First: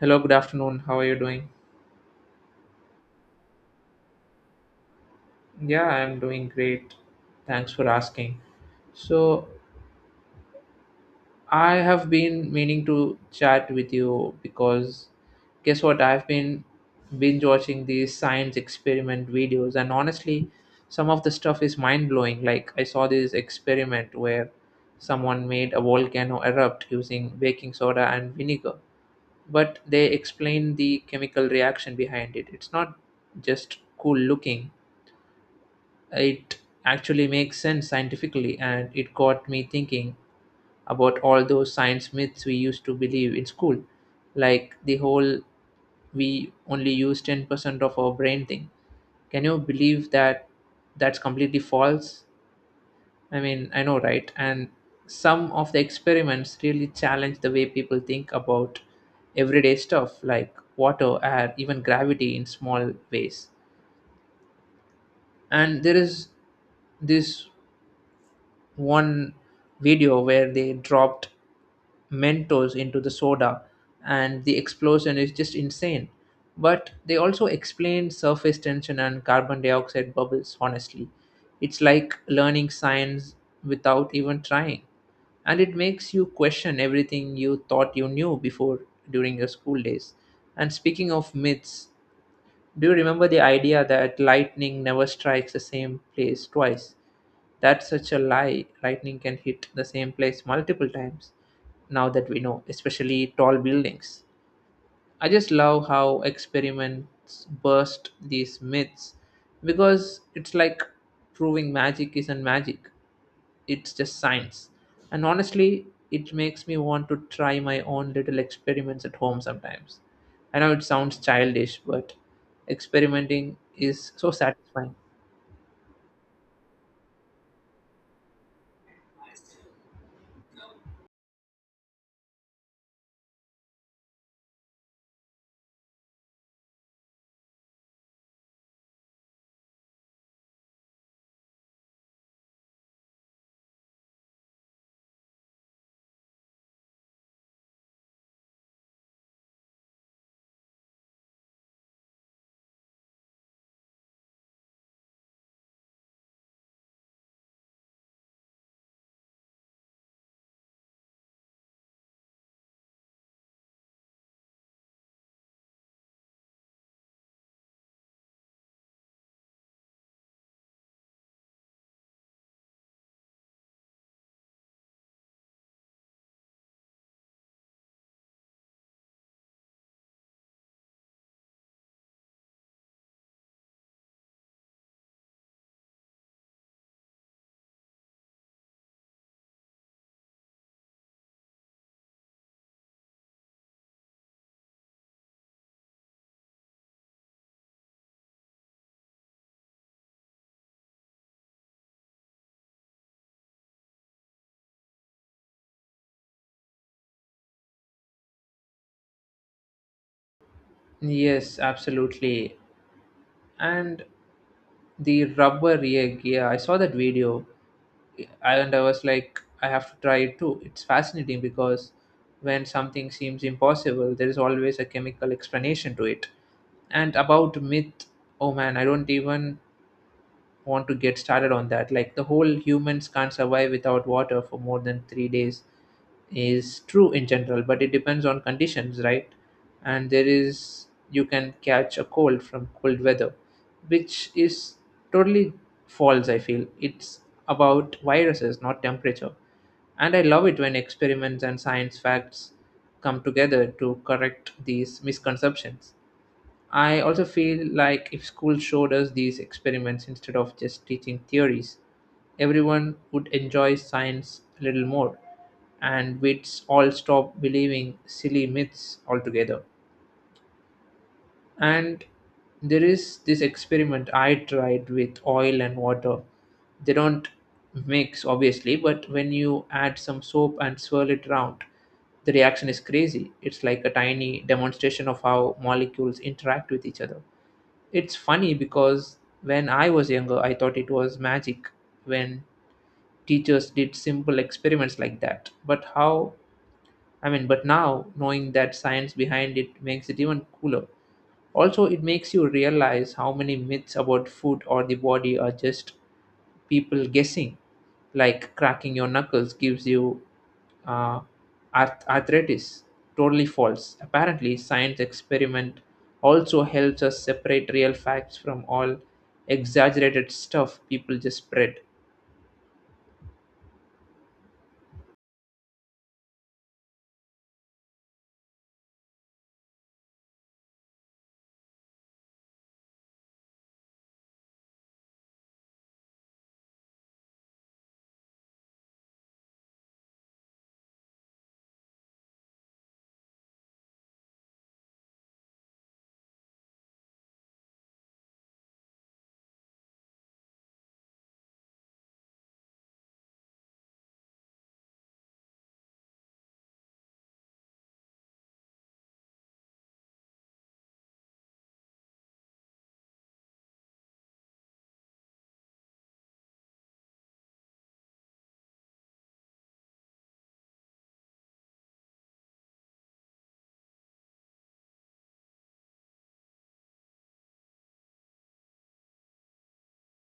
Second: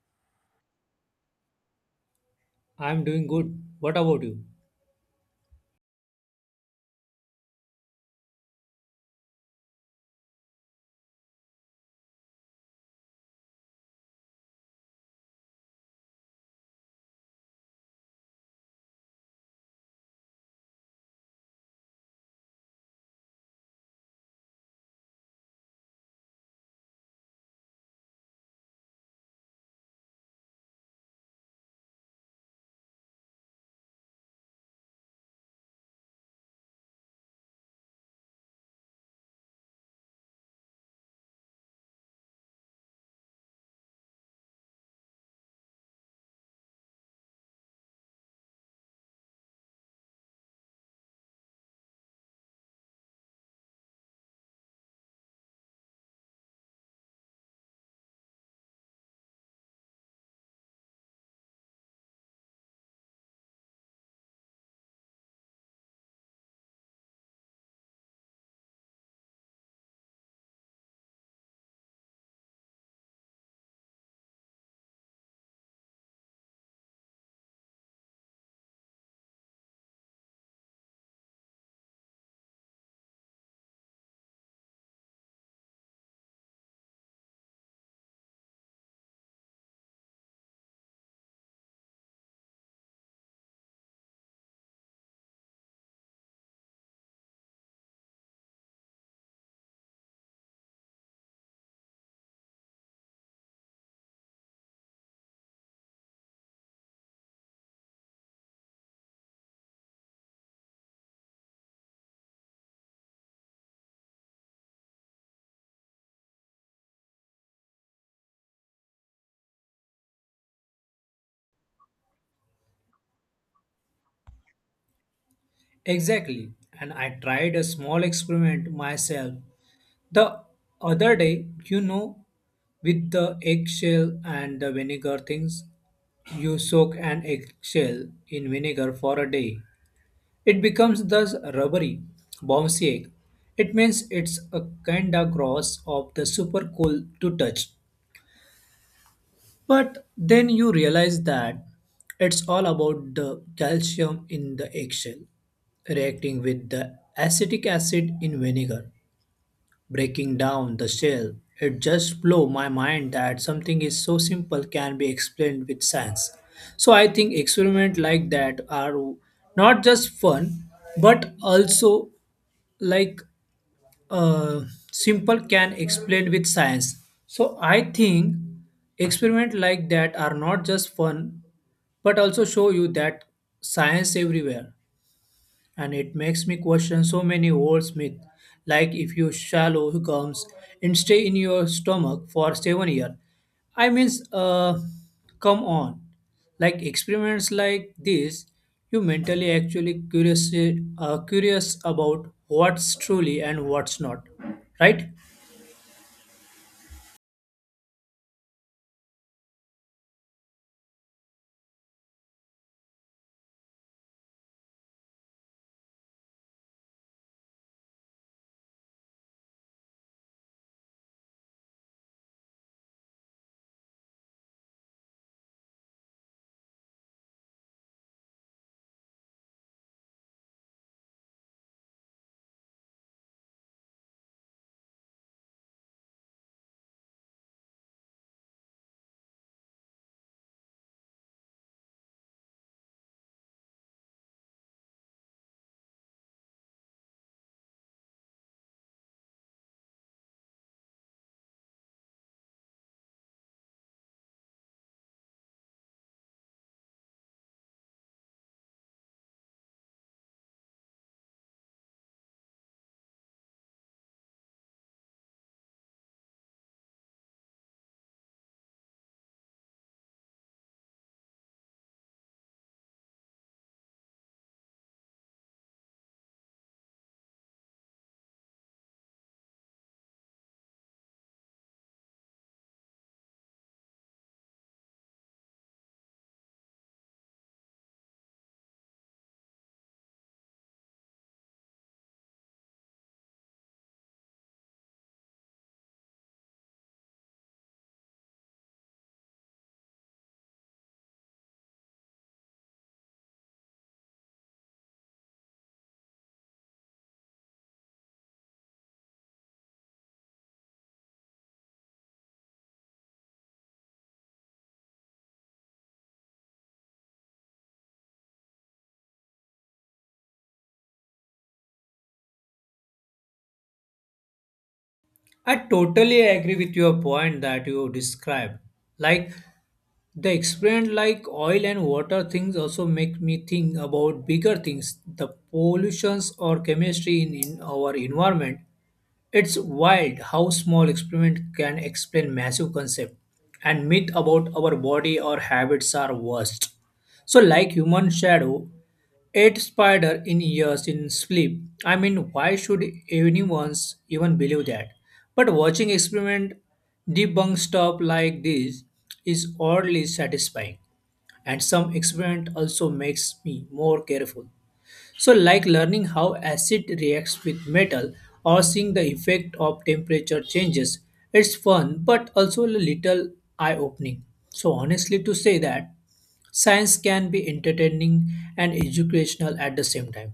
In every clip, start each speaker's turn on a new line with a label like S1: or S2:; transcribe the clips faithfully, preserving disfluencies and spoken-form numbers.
S1: Hello, good afternoon. How are you doing?
S2: I'm doing good. What about you?
S1: Yeah, I'm doing great. Thanks for asking. So, I have been meaning to chat with you because guess what? I've been binge watching these science experiment videos, and honestly, some of the stuff is mind blowing. Like, I saw this experiment where someone made a volcano erupt using baking soda and vinegar, but they explained the chemical reaction behind it. It's not just cool looking. It actually makes sense scientifically, and it got me thinking about all those science myths we used to believe in school, like the whole we only use ten percent of our brain thing. Can you believe that that's completely false? I mean, I know, right? And some of the experiments really challenge the way people think about everyday stuff like water, air, even gravity in small ways. And there is this one video where they dropped Mentos into the soda, and the explosion is just insane. But they also explain surface tension and carbon dioxide bubbles honestly. It's like learning science without even trying. And it makes you question everything you thought you knew before during your school days. And speaking of myths, do you remember the idea that lightning never strikes the same place twice? That's such a lie. Lightning can hit the same place multiple times now that we know, especially tall buildings. I just love how experiments burst these myths because it's like proving magic isn't magic, it's just science. And honestly, it makes me want to try my own little experiments at home sometimes. I know it sounds childish, but experimenting is so satisfying.
S2: Exactly. And I tried a small experiment myself the other day, you know, with the eggshell and the vinegar things. You soak an eggshell in vinegar for a day. It becomes thus rubbery, bouncy egg. It means it's a kinda gross of the super cool to touch. But then you realize that it's all about the calcium in the eggshell reacting with the acetic acid in vinegar, breaking down the shell. It just blew my mind that something is so simple can be explained with science. So I think experiments like that are not just fun but also like uh, simple can explain with science, so I think experiment like that are not just fun but also show you that science everywhere, and it makes me question so many old myths like if you swallow gums and stay in your stomach for seven years. I means uh come on. Like experiments like this, you mentally actually curious, uh, curious about what's truly and what's not, right?
S1: Yes, absolutely. And the rubber egg, yeah, I saw that video, I and I was like, I have to try it too. It's fascinating because when something seems impossible, there is always a chemical explanation to it. And about myth, oh man, I don't even want to get started on that. Like the whole humans can't survive without water for more than three days is true in general, but it depends on conditions, right? And there is you can catch a cold from cold weather, which is totally false, I feel. It's about viruses, not temperature. And I love it when experiments and science facts come together to correct these misconceptions. I also feel like if school showed us these experiments instead of just teaching theories, everyone would enjoy science a little more and we'd all stop believing silly myths altogether. And there is this experiment I tried with oil and water. They don't mix, obviously, but when you add some soap and swirl it around, the reaction is crazy. It's like a tiny demonstration of how molecules interact with each other. It's funny because when I was younger, I thought it was magic when teachers did simple experiments like that. But how, I mean, But now knowing that science behind it makes it even cooler. Also, it makes you realize how many myths about food or the body are just people guessing, like cracking your knuckles gives you uh, arth- arthritis. Totally false. Apparently, science experiment also helps us separate real facts from all exaggerated stuff people just spread.
S2: I totally agree with your point that you described. Like, the experiment like oil and water things also make me think about bigger things, the pollutions or chemistry in, in our environment. It's wild how small experiment can explain massive concept, and myth about our body or habits are worst. So like human shadow Eight spider in years in sleep. I mean, why should anyone's even believe that? But watching experiment debunk stuff like this is oddly satisfying, and some experiment also makes me more careful, so like learning how acid reacts with metal or seeing the effect of temperature changes, it's fun but also a little eye opening. So, honestly, to say that science can be entertaining and educational at the same time,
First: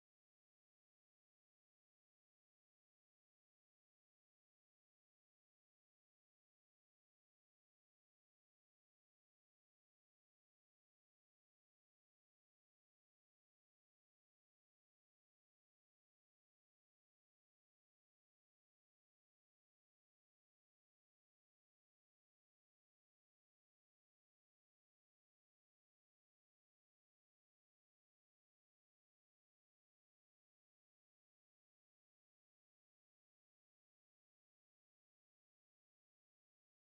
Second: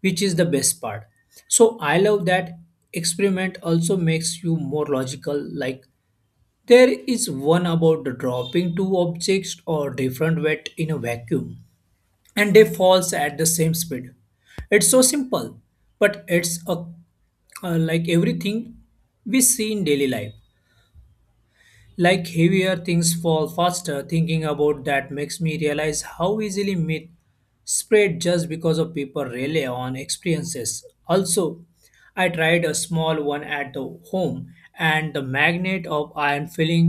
S2: which is the best part. So, I love that experiment also makes you more logical. Like, there is one about dropping two objects or different weight in a vacuum and they falls at the same speed. It's so simple, but it's a, uh, like everything we see in daily life like heavier things fall faster, thinking about that makes me realize how easily myth spread just because of people rely on experiences. Also, I tried a small one at the home and the magnet of iron filling,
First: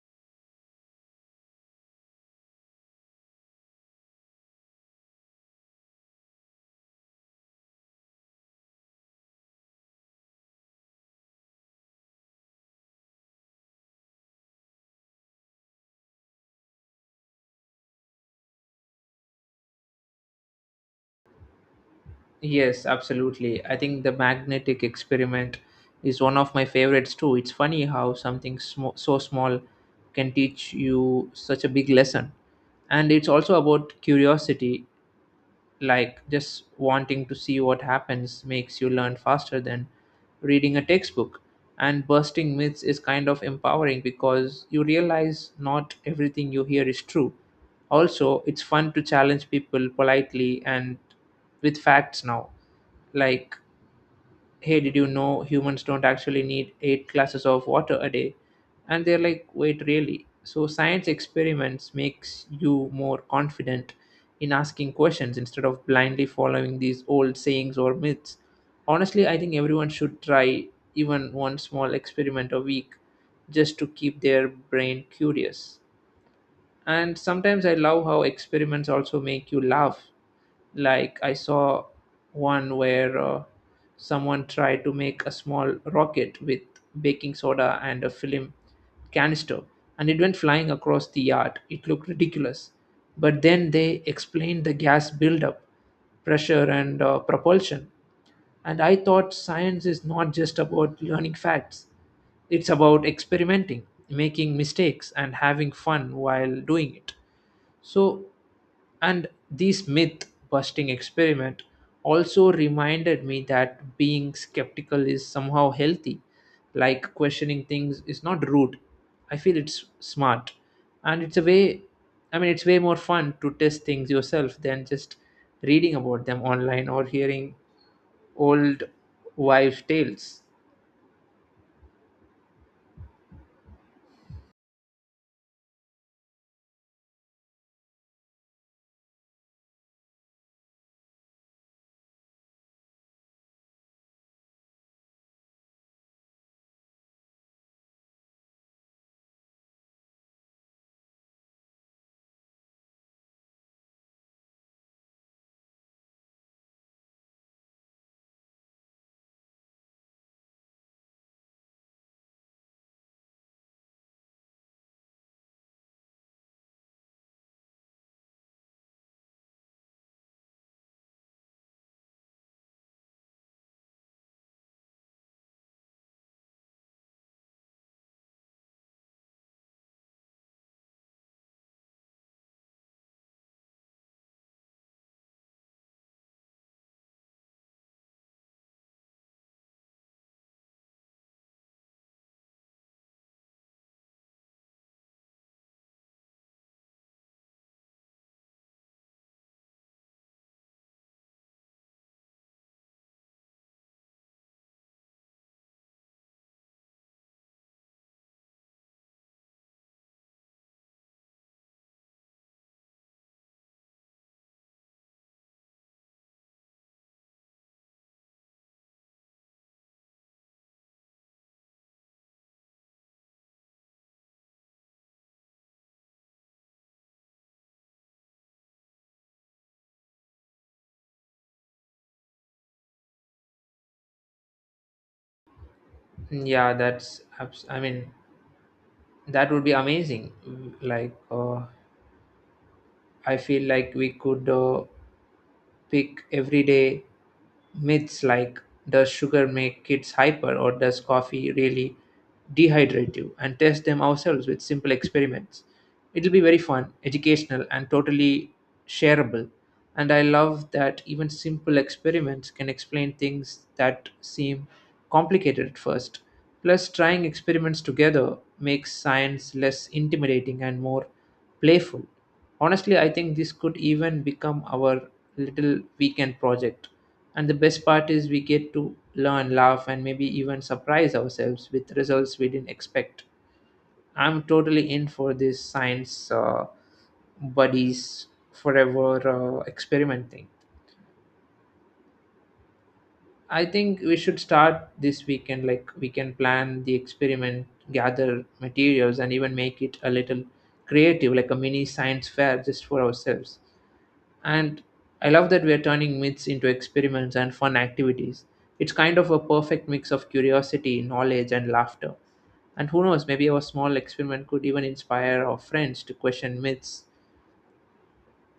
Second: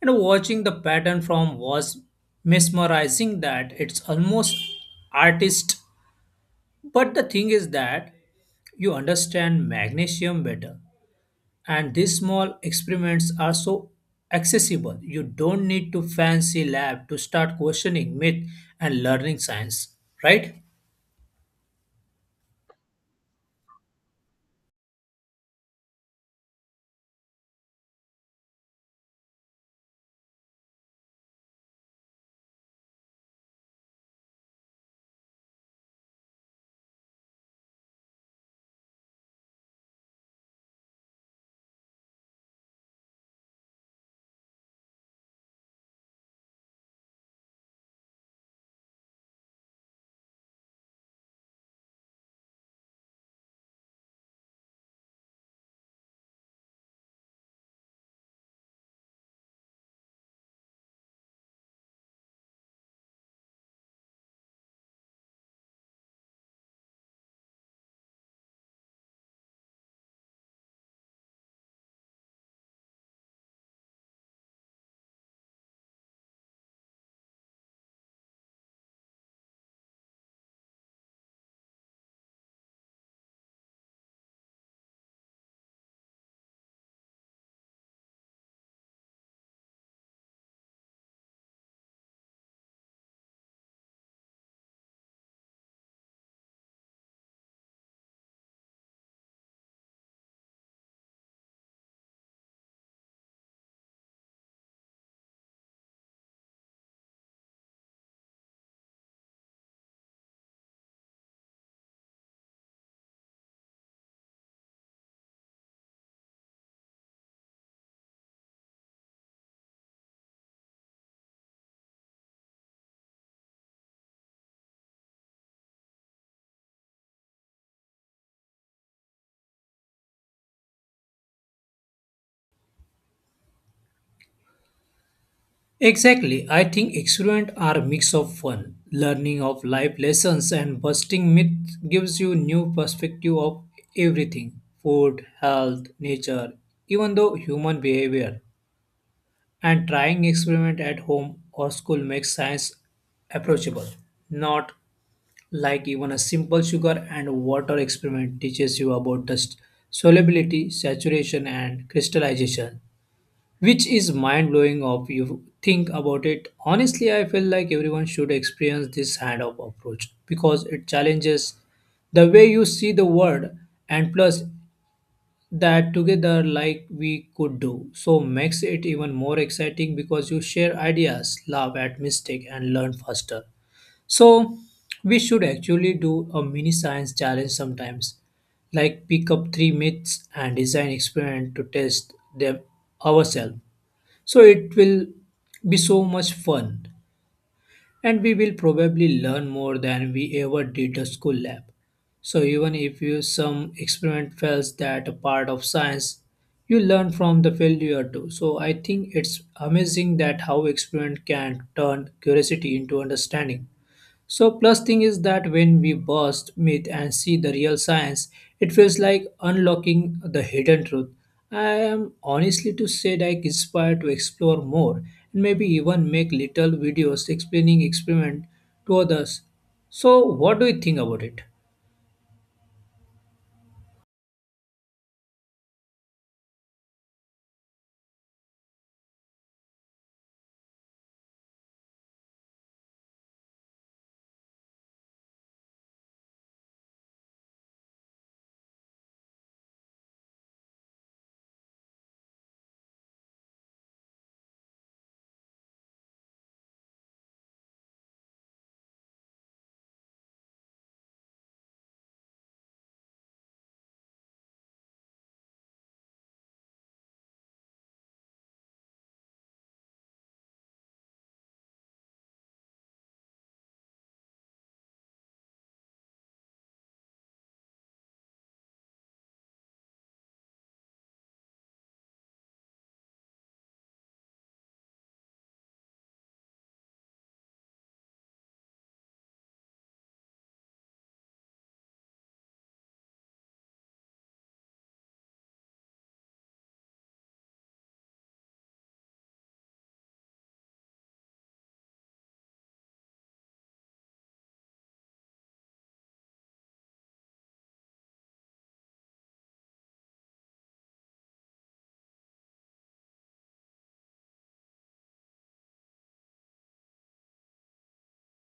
S2: and watching the pattern from was mesmerizing that it's almost artist. But the thing is that you understand magnesium better, and these small experiments are so accessible. You don't need to fancy lab to start questioning myth and learning science, right?
S1: Yes, absolutely. I think the magnetic experiment is one of my favorites too. It's funny how something sm- so small can teach you such a big lesson. And it's also about curiosity, like just wanting to see what happens makes you learn faster than reading a textbook. And busting myths is kind of empowering because you realize not everything you hear is true. Also, it's fun to challenge people politely and with facts now, like, hey, did you know humans don't actually need eight glasses of water a day? And they're like, wait, really? So science experiments makes you more confident in asking questions instead of blindly following these old sayings or myths. Honestly, I think everyone should try even one small experiment a week just to keep their brain curious. And sometimes I love how experiments also make you laugh. Like I saw one where uh, someone tried to make a small rocket with baking soda and a film canister, and it went flying across the yard. It looked ridiculous. But then they explained the gas buildup, pressure, and uh, propulsion. And I thought science is not just about learning facts, it's about experimenting, making mistakes, and having fun while doing it. So, and this myth busting experiment also reminded me that being skeptical is somehow healthy, like questioning things is not rude. I feel it's smart. And it's a way, I mean, it's way more fun to test things yourself than just reading about them online or hearing old wives' tales.
S2: Exactly. I think experiments are a mix of fun, learning of life lessons, and busting myth gives you new perspective of everything: food, health, nature, even though human behavior. And trying experiment at home or school makes science approachable, not like even a simple sugar and water experiment teaches you about the s- solubility, saturation, and crystallization, which is mind blowing of you think about it. Honestly, I feel like everyone should experience this kind of approach because it challenges the way you see the world. And plus, that together like we could do. So makes it even more exciting because you share ideas, laugh at mistake, and learn faster. So we should actually do a mini science challenge sometimes, like pick up three myths and design experiment to test them ourselves. So it will be so much fun, and we will probably learn more than we ever did a school lab. So even if you some experiment fails, that a part of science. You learn from the failure too. So I think it's amazing that how experiment can turn curiosity into understanding. So plus thing is that when we burst myth and see the real science, it feels like unlocking the hidden truth. I am honestly to say like inspired to explore more and maybe even make little videos explaining experiment to others. So what do you think about it?
S1: Yeah, that's. abs- I mean, that would be amazing. Like, uh, I feel like we could. Uh, pick everyday myths like, does sugar make kids hyper, or does coffee really dehydrate you, and test them ourselves with simple experiments. It'll be very fun, educational, and totally shareable. And I love that even simple experiments can explain things that seem complicated at first. Plus, trying experiments together makes science less intimidating and more playful. Honestly, I think this could even become our little weekend project. And the best part is we get to learn, laugh, and maybe even surprise ourselves with results we didn't expect. I'm totally in for this science uh, buddies forever uh, experiment thing. I think we should start this weekend. Like, we can plan the experiment, gather materials, and even make it a little creative, like a mini science fair just for ourselves. And I love that we're turning myths into experiments and fun activities. It's kind of a perfect mix of curiosity, knowledge, and laughter. And who knows, maybe our small experiment could even inspire our friends to question myths.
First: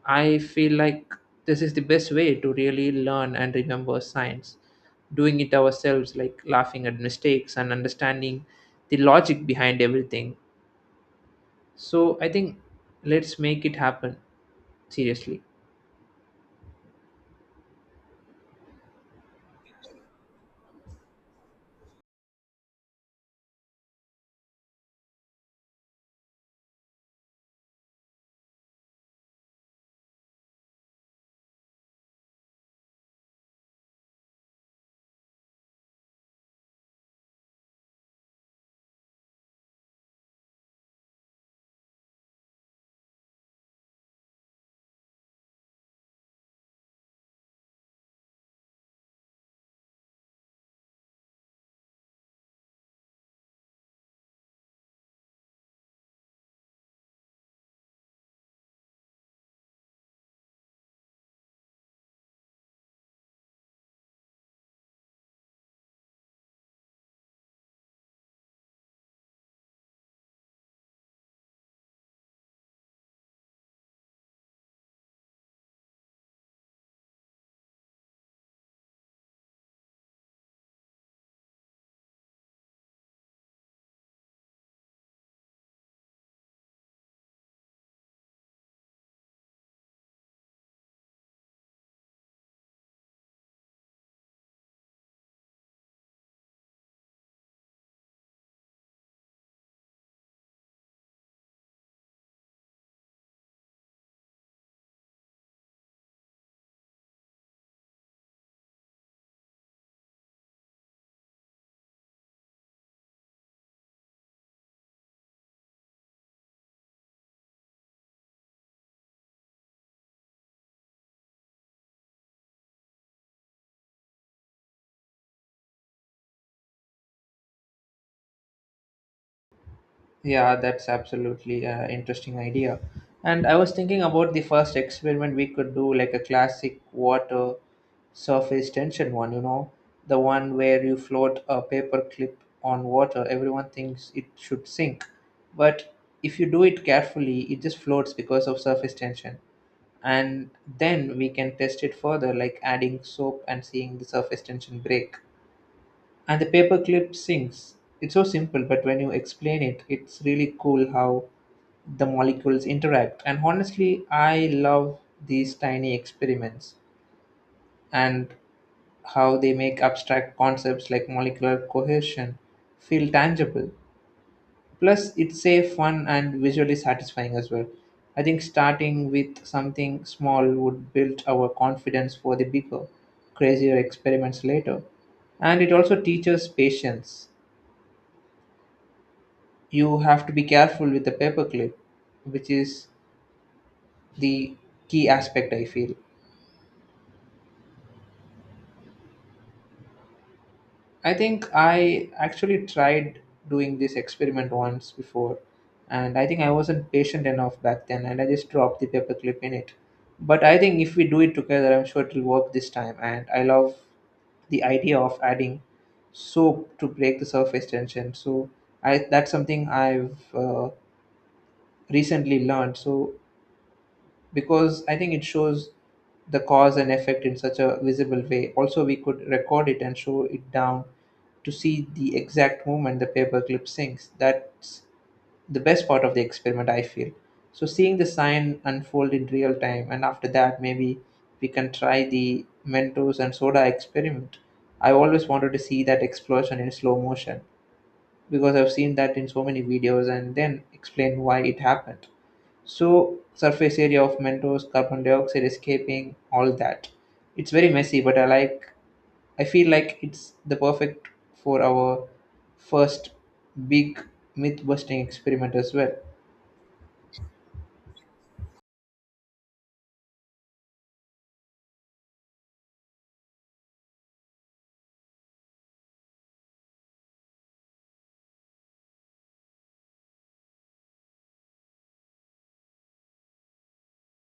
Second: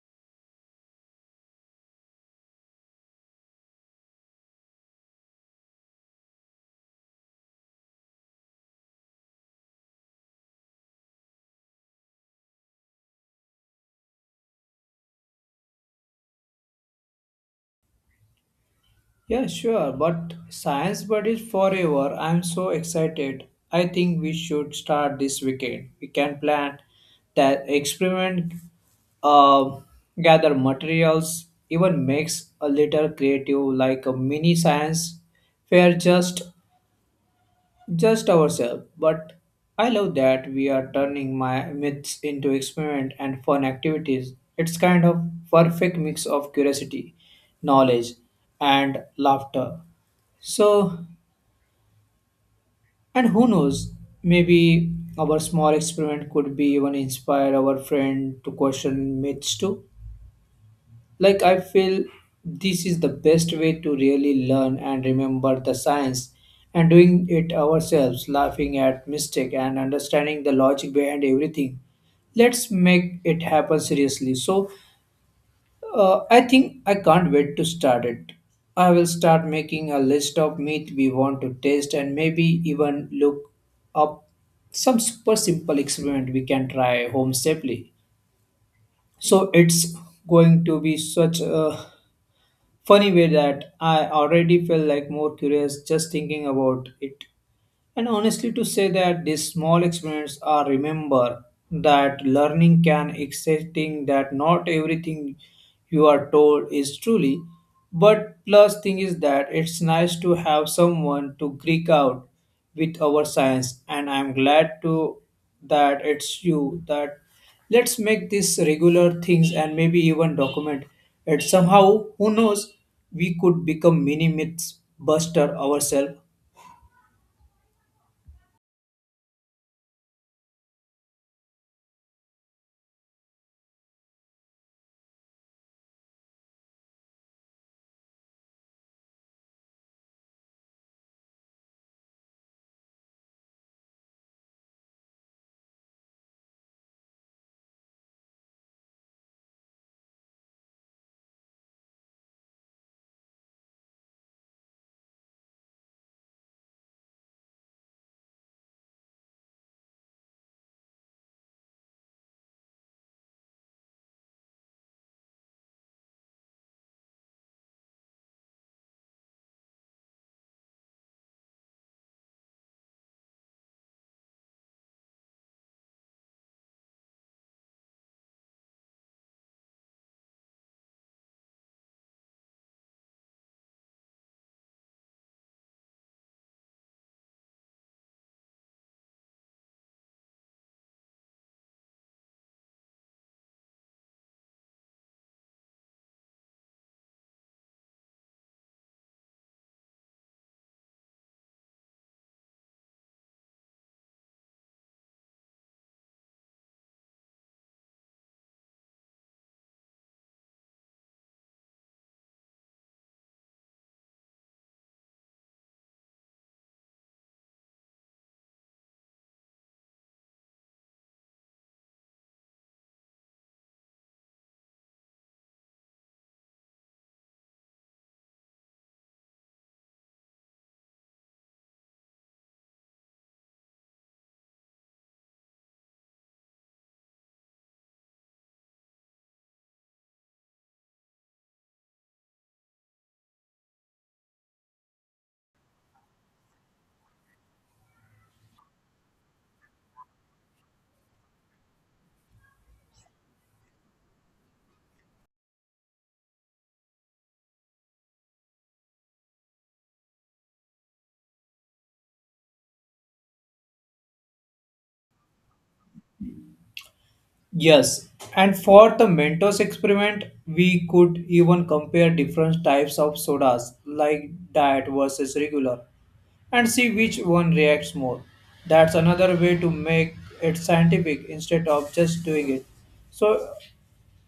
S1: I feel like this is the best way to really learn and remember science. Doing it ourselves, like laughing at mistakes and understanding the logic behind everything. So I think let's make it happen, seriously.
S2: Yeah, sure, but Science Bud is forever. I'm so excited. I think we should start this weekend. We can plan that experiment, uh, gather materials, even makes a little creative like a mini science fair just just ourselves. But I love that we are turning my myths into experiment and fun activities. It's kind of perfect mix of curiosity, knowledge, and laughter. So, and who knows, maybe our small experiment could be even inspire our friend to question myths too. Like, I feel this is the best way to really learn and remember the science, and doing it ourselves, laughing at mistake and understanding the logic behind everything. Let's make it happen seriously. So, Uh, I think I can't wait to start it. I will start making a list of meat we want to taste and maybe even look up some super simple experiment we can try home safely. So it's going to be such a funny way that I already feel like more curious just thinking about it. And honestly, to say that these small experiments are remember that learning can accepting that not everything you are told is truly. But plus thing is that it's nice to have someone to geek out with our science, and I'm glad to that it's you. That let's make this regular things and maybe even document it somehow. Who knows? We could become mini myths buster ourselves.
S1: Yeah, that's absolutely an interesting idea. And I was thinking about the first experiment we could do, like a classic water surface tension one, you know, the one where you float a paper clip on water. Everyone thinks it should sink. But if you do it carefully, it just floats because of surface tension. And then we can test it further, like adding soap and seeing the surface tension break, and the paperclip sinks. It's so simple, but when you explain it, it's really cool how the molecules interact. And honestly, I love these tiny experiments and how they make abstract concepts like molecular cohesion feel tangible. Plus, it's safe, fun, and visually satisfying as well. I think starting with something small would build our confidence for the bigger, crazier experiments later. And it also teaches patience. You have to be careful with the paperclip, which is the key aspect I feel. I think I actually tried doing this experiment once before, and I think I wasn't patient enough back then, and I just dropped the paperclip in it. But I think if we do it together, I'm sure it will work this time. And I love the idea of adding soap to break the surface tension. So I, that's something I've uh, recently learned. So because I think it shows the cause and effect in such a visible way. Also, we could record it and show it down to see the exact moment the paperclip sinks. That's the best part of the experiment, I feel. So, seeing the sign unfold in real time, and after that, maybe we can try the Mentos and soda experiment. I always wanted to see that explosion in slow motion because I've seen that in so many videos and then explain why it happened. So surface area of Mentos, carbon dioxide escaping, all that. It's very messy, but I like. I feel like it's the perfect for our first big myth-busting experiment as well.
S2: Yes, and for the Mentos experiment, we could even compare different types of sodas like diet versus regular and see which one reacts more. That's another way to make it scientific instead of just doing it. So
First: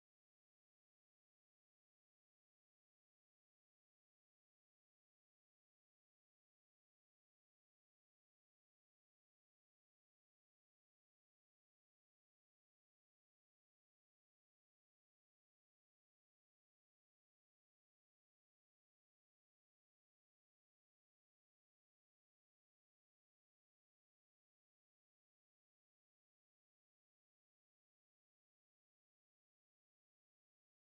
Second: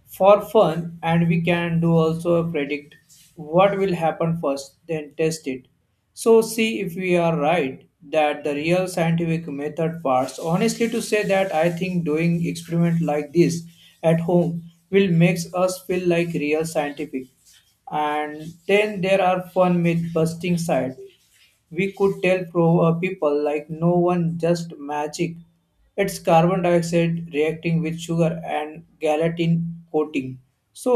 S2: for fun, and we can do also predict what will happen first then test it, so see if we are right, that the real scientific method parts. Honestly, to say that I think doing experiment like this at home will makes us feel like real scientific. And then there are fun myth busting side, we could tell pro uh, people like no one just magic. It's carbon dioxide reacting with sugar and gelatin coating. So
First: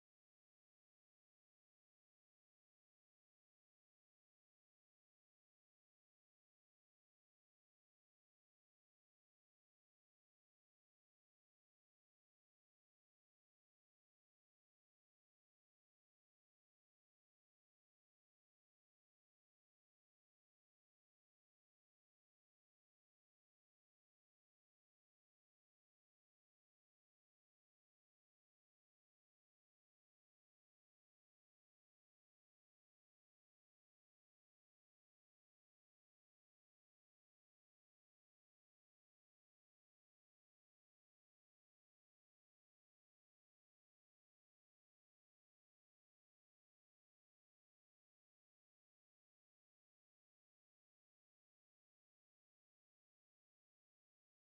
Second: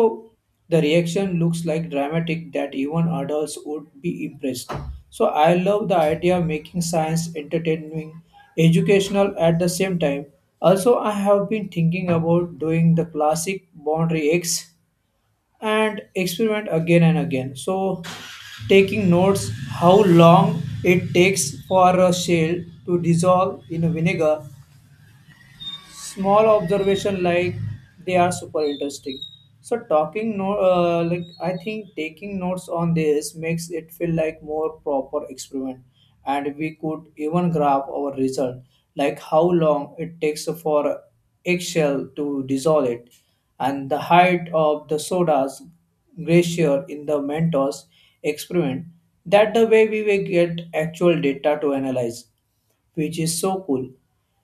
S2: the reaction looks like dramatic that even adults would be impressed. So I love the idea of making science entertaining, educational at the same time. Also, I have been thinking about doing the classic boundary eggs and experiment again and again. So, taking notes how long it takes for a shell to dissolve in vinegar, small observation like they are super interesting. So talking no uh, like I think taking notes on this makes it feel like more proper experiment, and we could even graph our result, like how long it takes for eggshell to dissolve it and the height of the soda's glacier in the Mentos experiment. That the way we will get actual data to analyze, which is so cool.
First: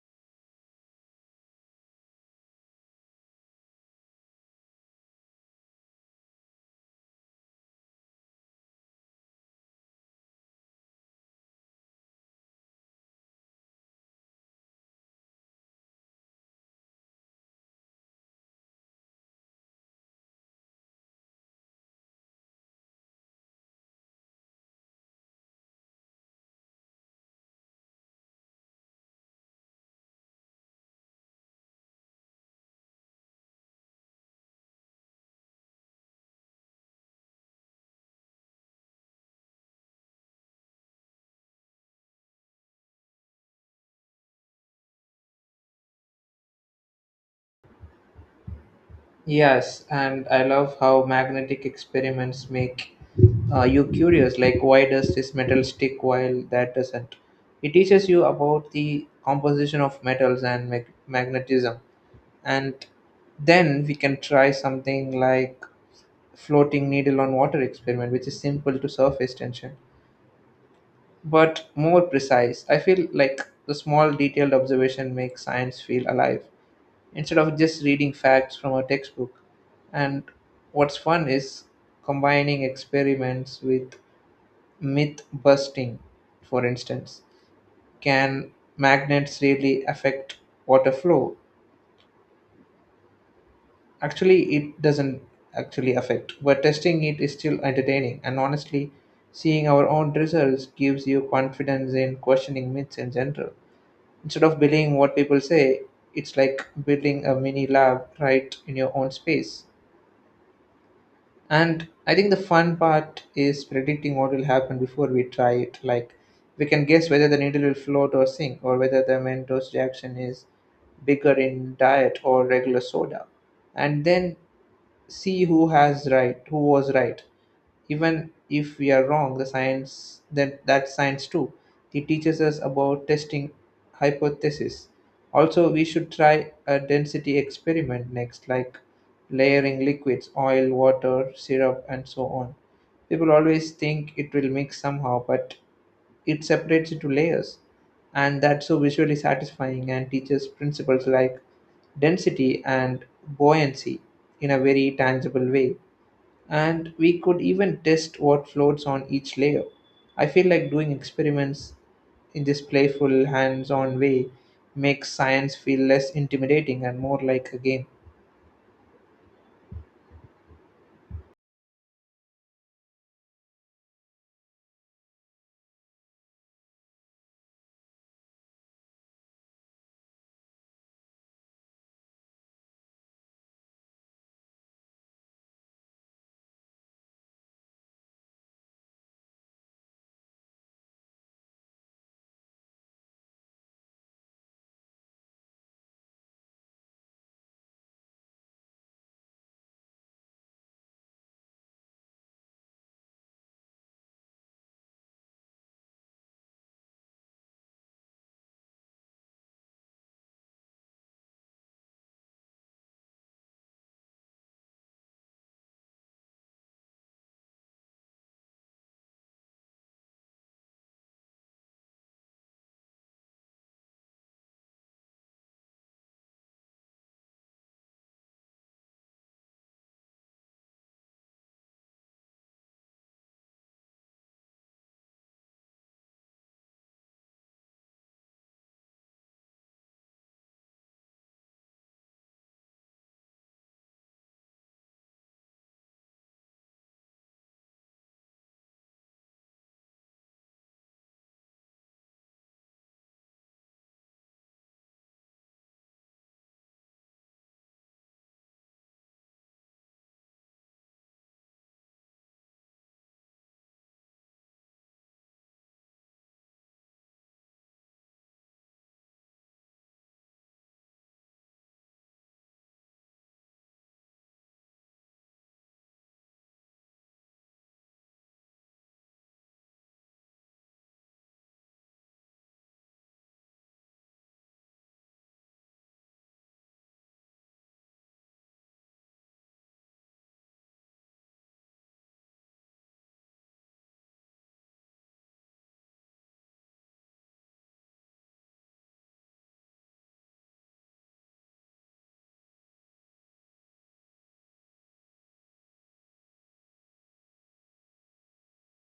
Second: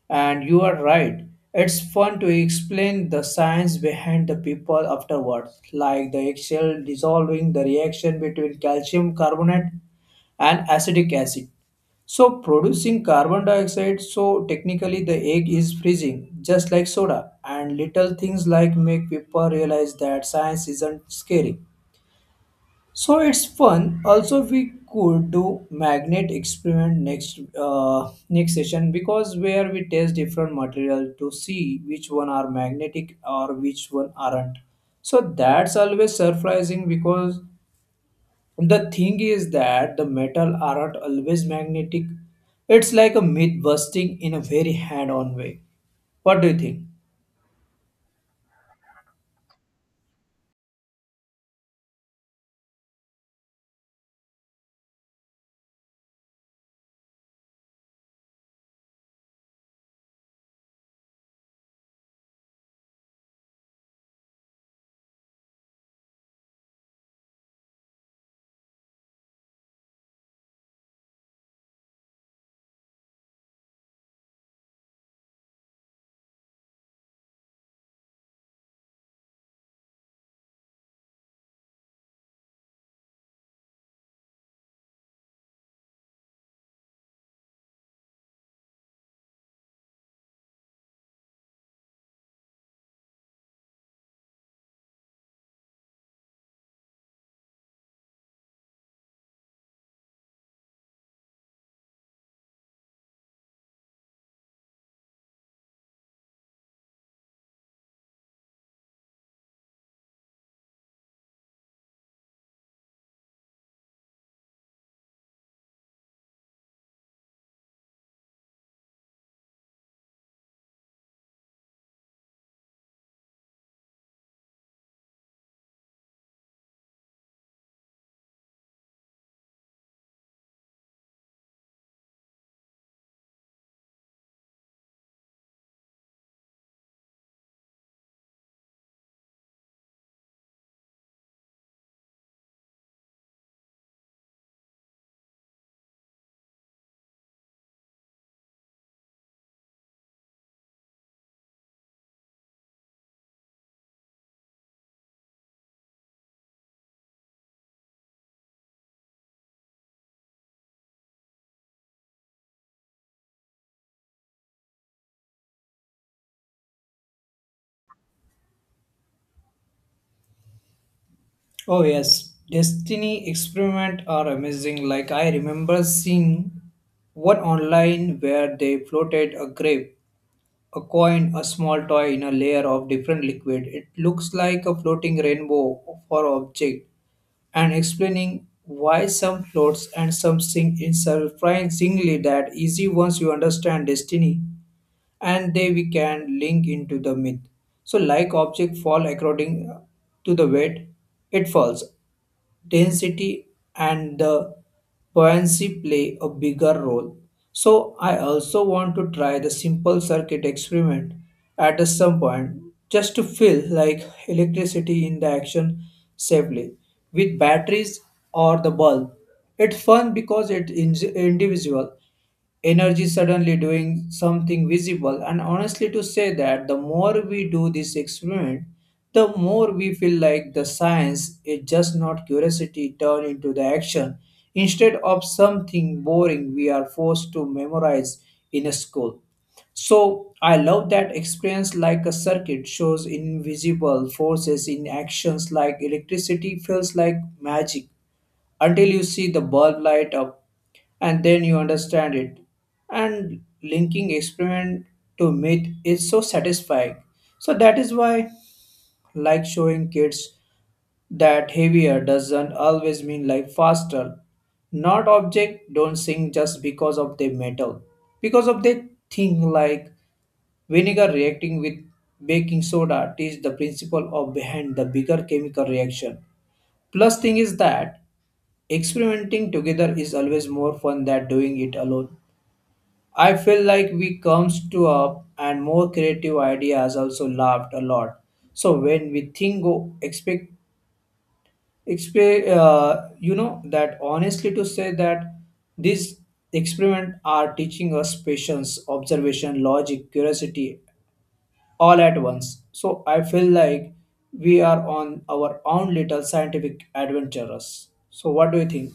S2: And you are right, it's fun to explain the science behind the people afterwards, like the eggshell dissolving the reaction between calcium carbonate and acetic acid. So, producing carbon dioxide, so technically the egg is freezing, just like soda. And little things like make people realize that science isn't scary, so it's fun. Also, we could do magnet experiment next uh, next session, because where we test different material to see which one are magnetic or which one aren't. So that's always surprising because the thing is that the metal aren't always magnetic. It's like a myth busting in a very hand-on way. What do you think?
S1: Yes, and I love how magnetic experiments make uh, you curious. Like, why does this metal stick while that doesn't? It teaches you about the composition of metals and mag- magnetism, and then we can try something like floating needle on water experiment, which is simple to surface tension but more precise. I feel like the small detailed observation makes science feel alive instead of just reading facts from a textbook. And what's fun is combining experiments with myth busting, for instance. Can magnets really affect water flow? Actually, it doesn't actually affect, but testing it is still entertaining. And honestly, seeing our own results gives you confidence in questioning myths in general. Instead of believing what people say, it's like building a mini lab right in your own space. And I think the fun part is predicting what will happen before we try it. Like, we can guess whether the needle will float or sink, or whether the Mentos reaction is bigger in diet or regular soda. And then see who has right who was right. Even if we are wrong, the science that that's science too. It teaches us about testing hypotheses. Also, we should try a density experiment next, like layering liquids, oil, water, syrup, and so on. People always think it will mix somehow, but it separates into layers, and that's so visually satisfying and teaches principles like density and buoyancy in a very tangible way. And we could even test what floats on each layer. I feel like doing experiments in this playful, hands-on way makes science feel less intimidating and more like a game.
S2: Oh yes, Destiny experiment are amazing. Like I remember seeing one online where they floated a grape, a coin, a small toy in a layer of different liquid. It looks like a floating rainbow for object, and explaining why some floats and some sink in surprisingly that easy once you understand destiny. And they we can link into the myth. So like object fall according to the weight it falls, density and the buoyancy play a bigger role. So I also want to try the simple circuit experiment at a some point, just to feel like electricity in the action safely with batteries or the bulb. It's fun because it's in- individual energy suddenly doing something visible. And honestly, to say that the more we do this experiment, the more we feel like the science is just not curiosity turned into the action instead of something boring we are forced to memorize in a school. So I love that experience like a circuit shows invisible forces in actions, like electricity feels like magic until you see the bulb light up, and then you understand it. And linking experiment to myth is so satisfying. So that is why, like showing kids that heavier doesn't always mean like faster. Not object don't sink just because of their metal. Because of their thing like vinegar reacting with baking soda teach the principle of behind the bigger chemical reaction. Plus thing is that experimenting together is always more fun than doing it alone. I feel like we comes to up and more creative ideas, also laughed a lot. So when we think go expect expect uh, you know that honestly to say that these experiment are teaching us patience, observation, logic, curiosity all at once. So I feel like we are on our own little scientific adventurers. So what do you think?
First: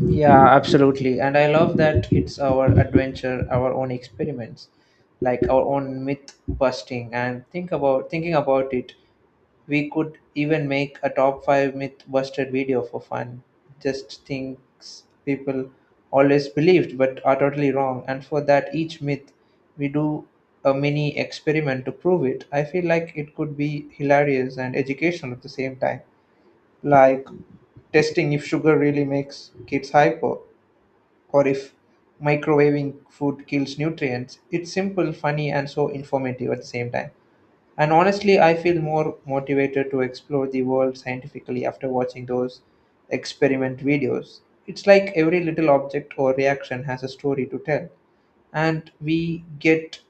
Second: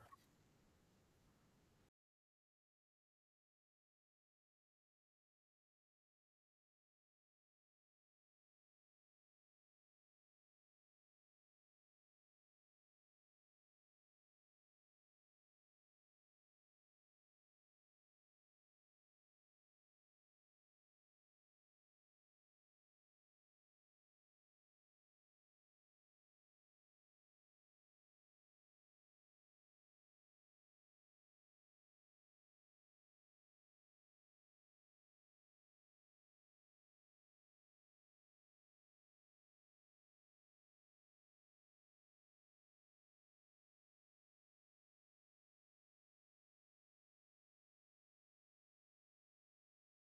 S1: Yeah, absolutely. And I love that it's our adventure, our own experiments, like our own myth busting. And think about thinking about it, we could even make a top five myth busted video for fun. Just things people always believed but are totally wrong. And for that, each myth we do a mini experiment to prove it. I feel like it could be hilarious and educational at the same time. Like testing if sugar really makes kids hyper, or if microwaving food kills nutrients. It's simple, funny, and so informative at the same time. And honestly, I feel more motivated to explore the world scientifically after watching those experiment videos. It's like every little object or reaction has a story to tell, and we get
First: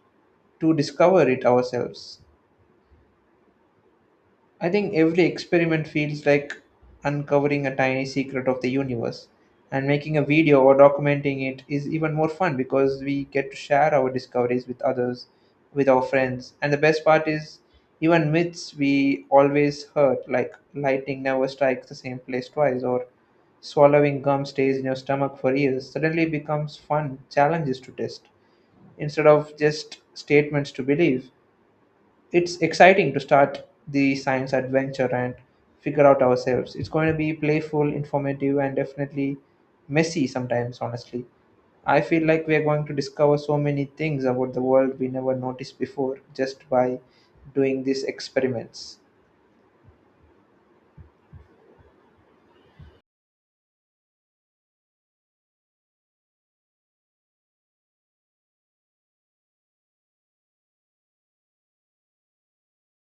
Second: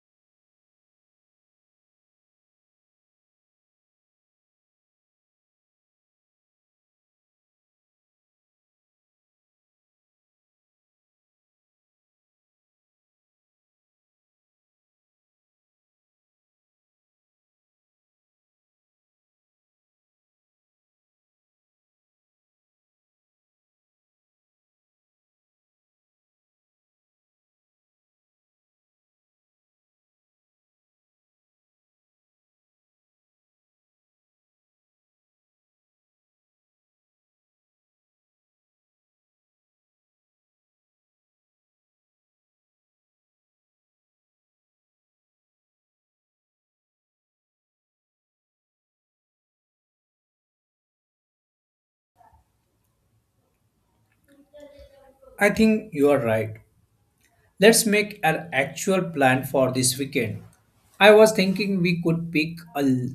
S1: to discover it ourselves. I think every experiment feels like uncovering a tiny secret of the universe, and making a video or documenting it is even more fun because we get to share our discoveries with others, with our friends. And the best part is, even myths we always heard, like lightning never strikes the same place twice, or swallowing gum stays in your stomach for years, suddenly becomes fun challenges to test instead of just statements to believe. It's exciting to start the science adventure and figure out ourselves. It's going to be playful, informative, and definitely messy sometimes, honestly. I feel like we are going to discover so many things about the world we never noticed before just by doing these experiments.
S2: I think you are right. Let's make an actual plan for this weekend. I was thinking we could pick a, l-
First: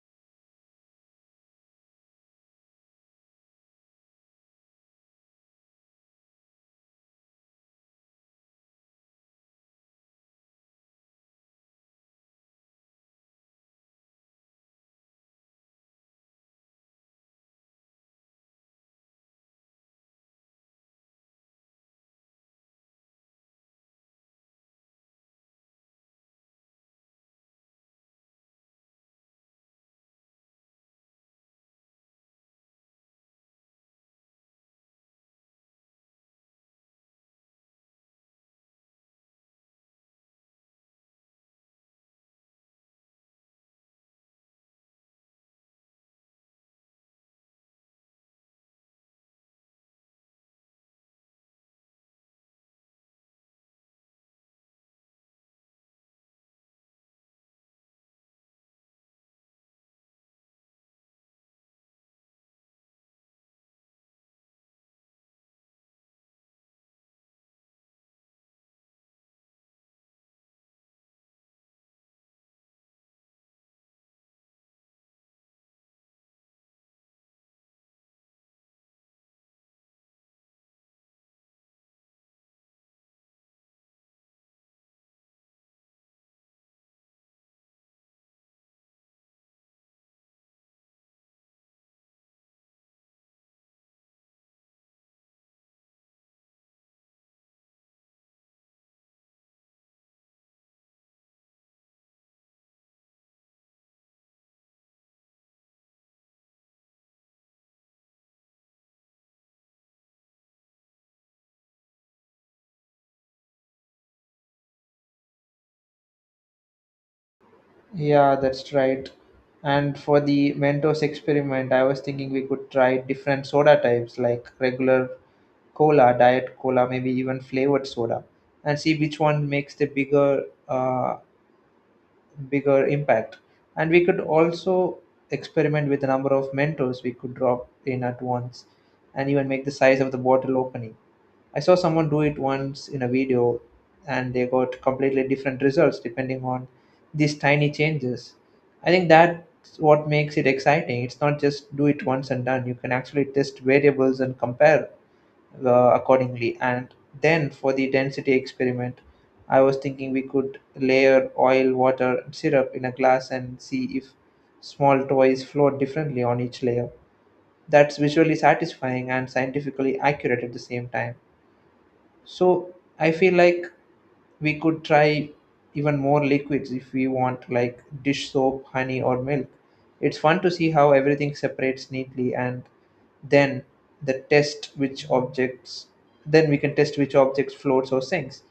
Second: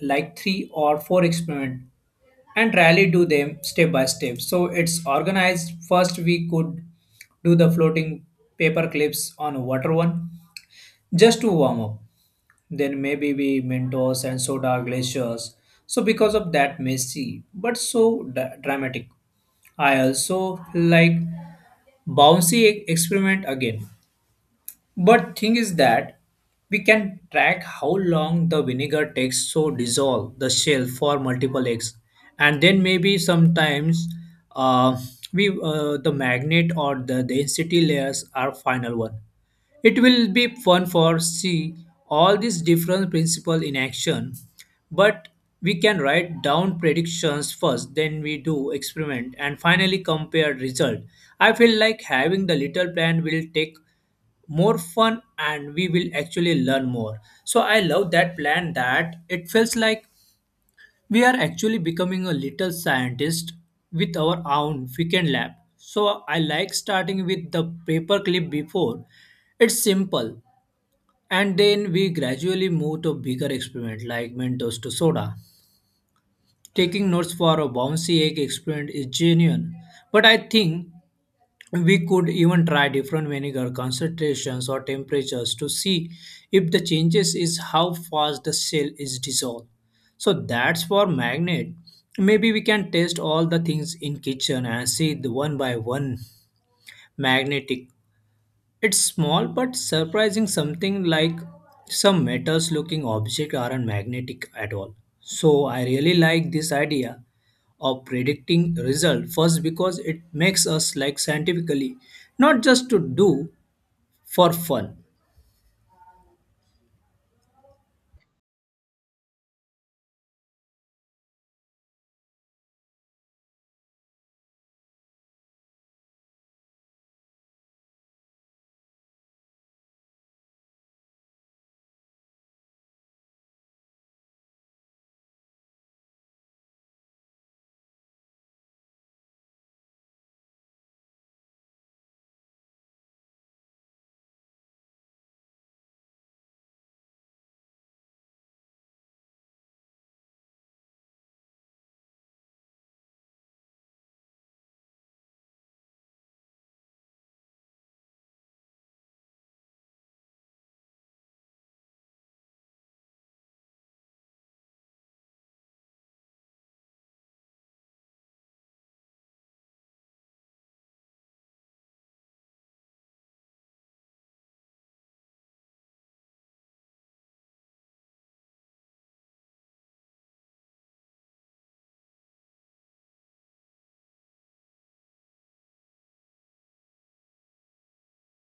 S2: like three or four experiments and really do them step by step. So it's organized. First, we could do the floating paper clips on water one just to warm up. Then maybe we Mentos and soda glaciers. So because of that messy but so dra- dramatic. I also like bouncy e- experiment again. But thing is that we can track how long the vinegar takes to dissolve the shell for multiple eggs, and then maybe sometimes uh, we uh, the magnet or the density layers are final one. It will be fun for see all these different principles in action, but we can write down predictions first, then we do experiment and finally compare result. I feel like having the little plan will take more fun, and we will actually learn more. So I love that plan, that it feels like we are actually becoming a little scientist with our own weekend lab. So I like starting with the paperclip before. It's simple. And then we gradually move to bigger experiment like Mentos to soda. Taking notes for a bouncy egg experiment is genuine. But I think we could even try different vinegar concentrations or temperatures to see if the changes is how fast the cell is dissolved. So that's for magnet. Maybe we can test all the things in kitchen and see the one by one magnetic, it's small but surprising, something like some metals looking objects aren't magnetic at all. So I really like this idea of predicting result first because it makes us like scientifically not just to do for fun.
S1: Yeah, that's right. And for the Mentos experiment, I was thinking we could try different soda types like regular cola, diet cola, maybe even flavored soda, and see which one makes the bigger uh, bigger impact. And we could also experiment with the number of Mentos we could drop in at once, and even make the size of the bottle opening. I saw someone do it once in a video, and they got completely different results depending on these tiny changes. I think that's what makes it exciting. It's not just do it once and done. You can actually test variables and compare uh, accordingly. And then for the density experiment, I was thinking we could layer oil, water, and syrup in a glass and see if small toys float differently on each layer. That's visually satisfying and scientifically accurate at the same time. So I feel like we could try even more liquids if we want, like dish soap, honey, or milk. It's fun to see how everything separates neatly, and then the test which objects then we can test which objects floats or sinks.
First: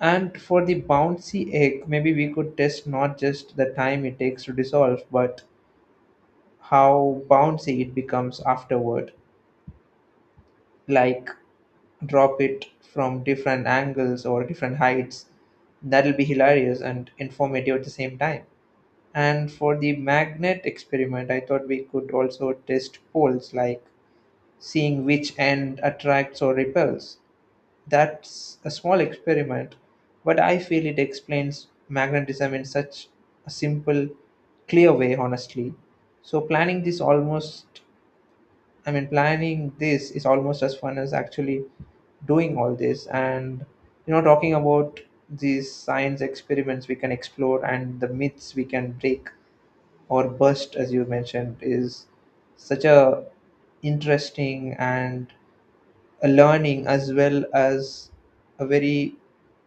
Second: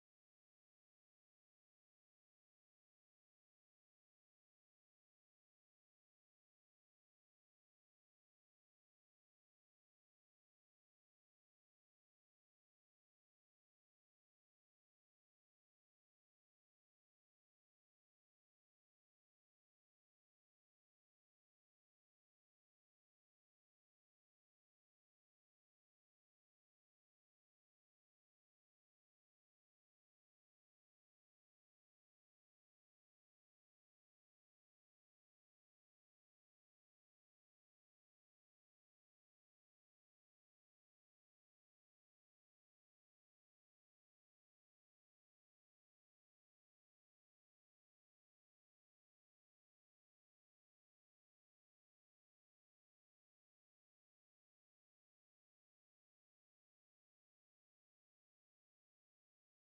S1: And for the bouncy egg, maybe we could test not just the time it takes to dissolve, but how bouncy it becomes afterward. Like drop it from different angles or different heights. That'll be hilarious and informative at the same time. And for the magnet experiment, I thought we could also test poles, like seeing which end attracts or repels. That's a small experiment, but I feel it explains magnetism in such a simple, clear way, honestly. So, planning this almost I mean, planning this is almost as fun as actually doing all this. And, you know, talking about these science experiments we can explore and the myths we can break or bust, as you mentioned, is such a interesting and a learning as well as a very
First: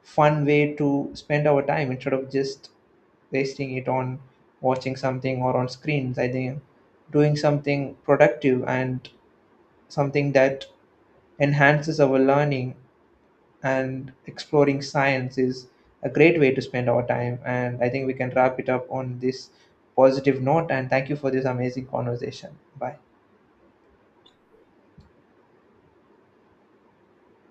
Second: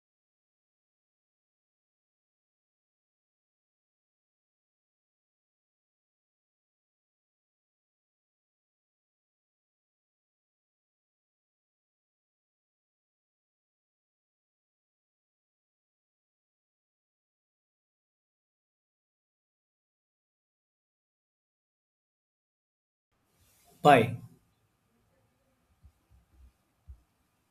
S1: fun way to spend our time instead of just wasting it on watching something or on screens. I think doing something productive and something that enhances our learning and exploring science is a great way to spend our time. And I think we can wrap it up on this positive note. And thank you for this amazing conversation. Bye.
S2: Bye.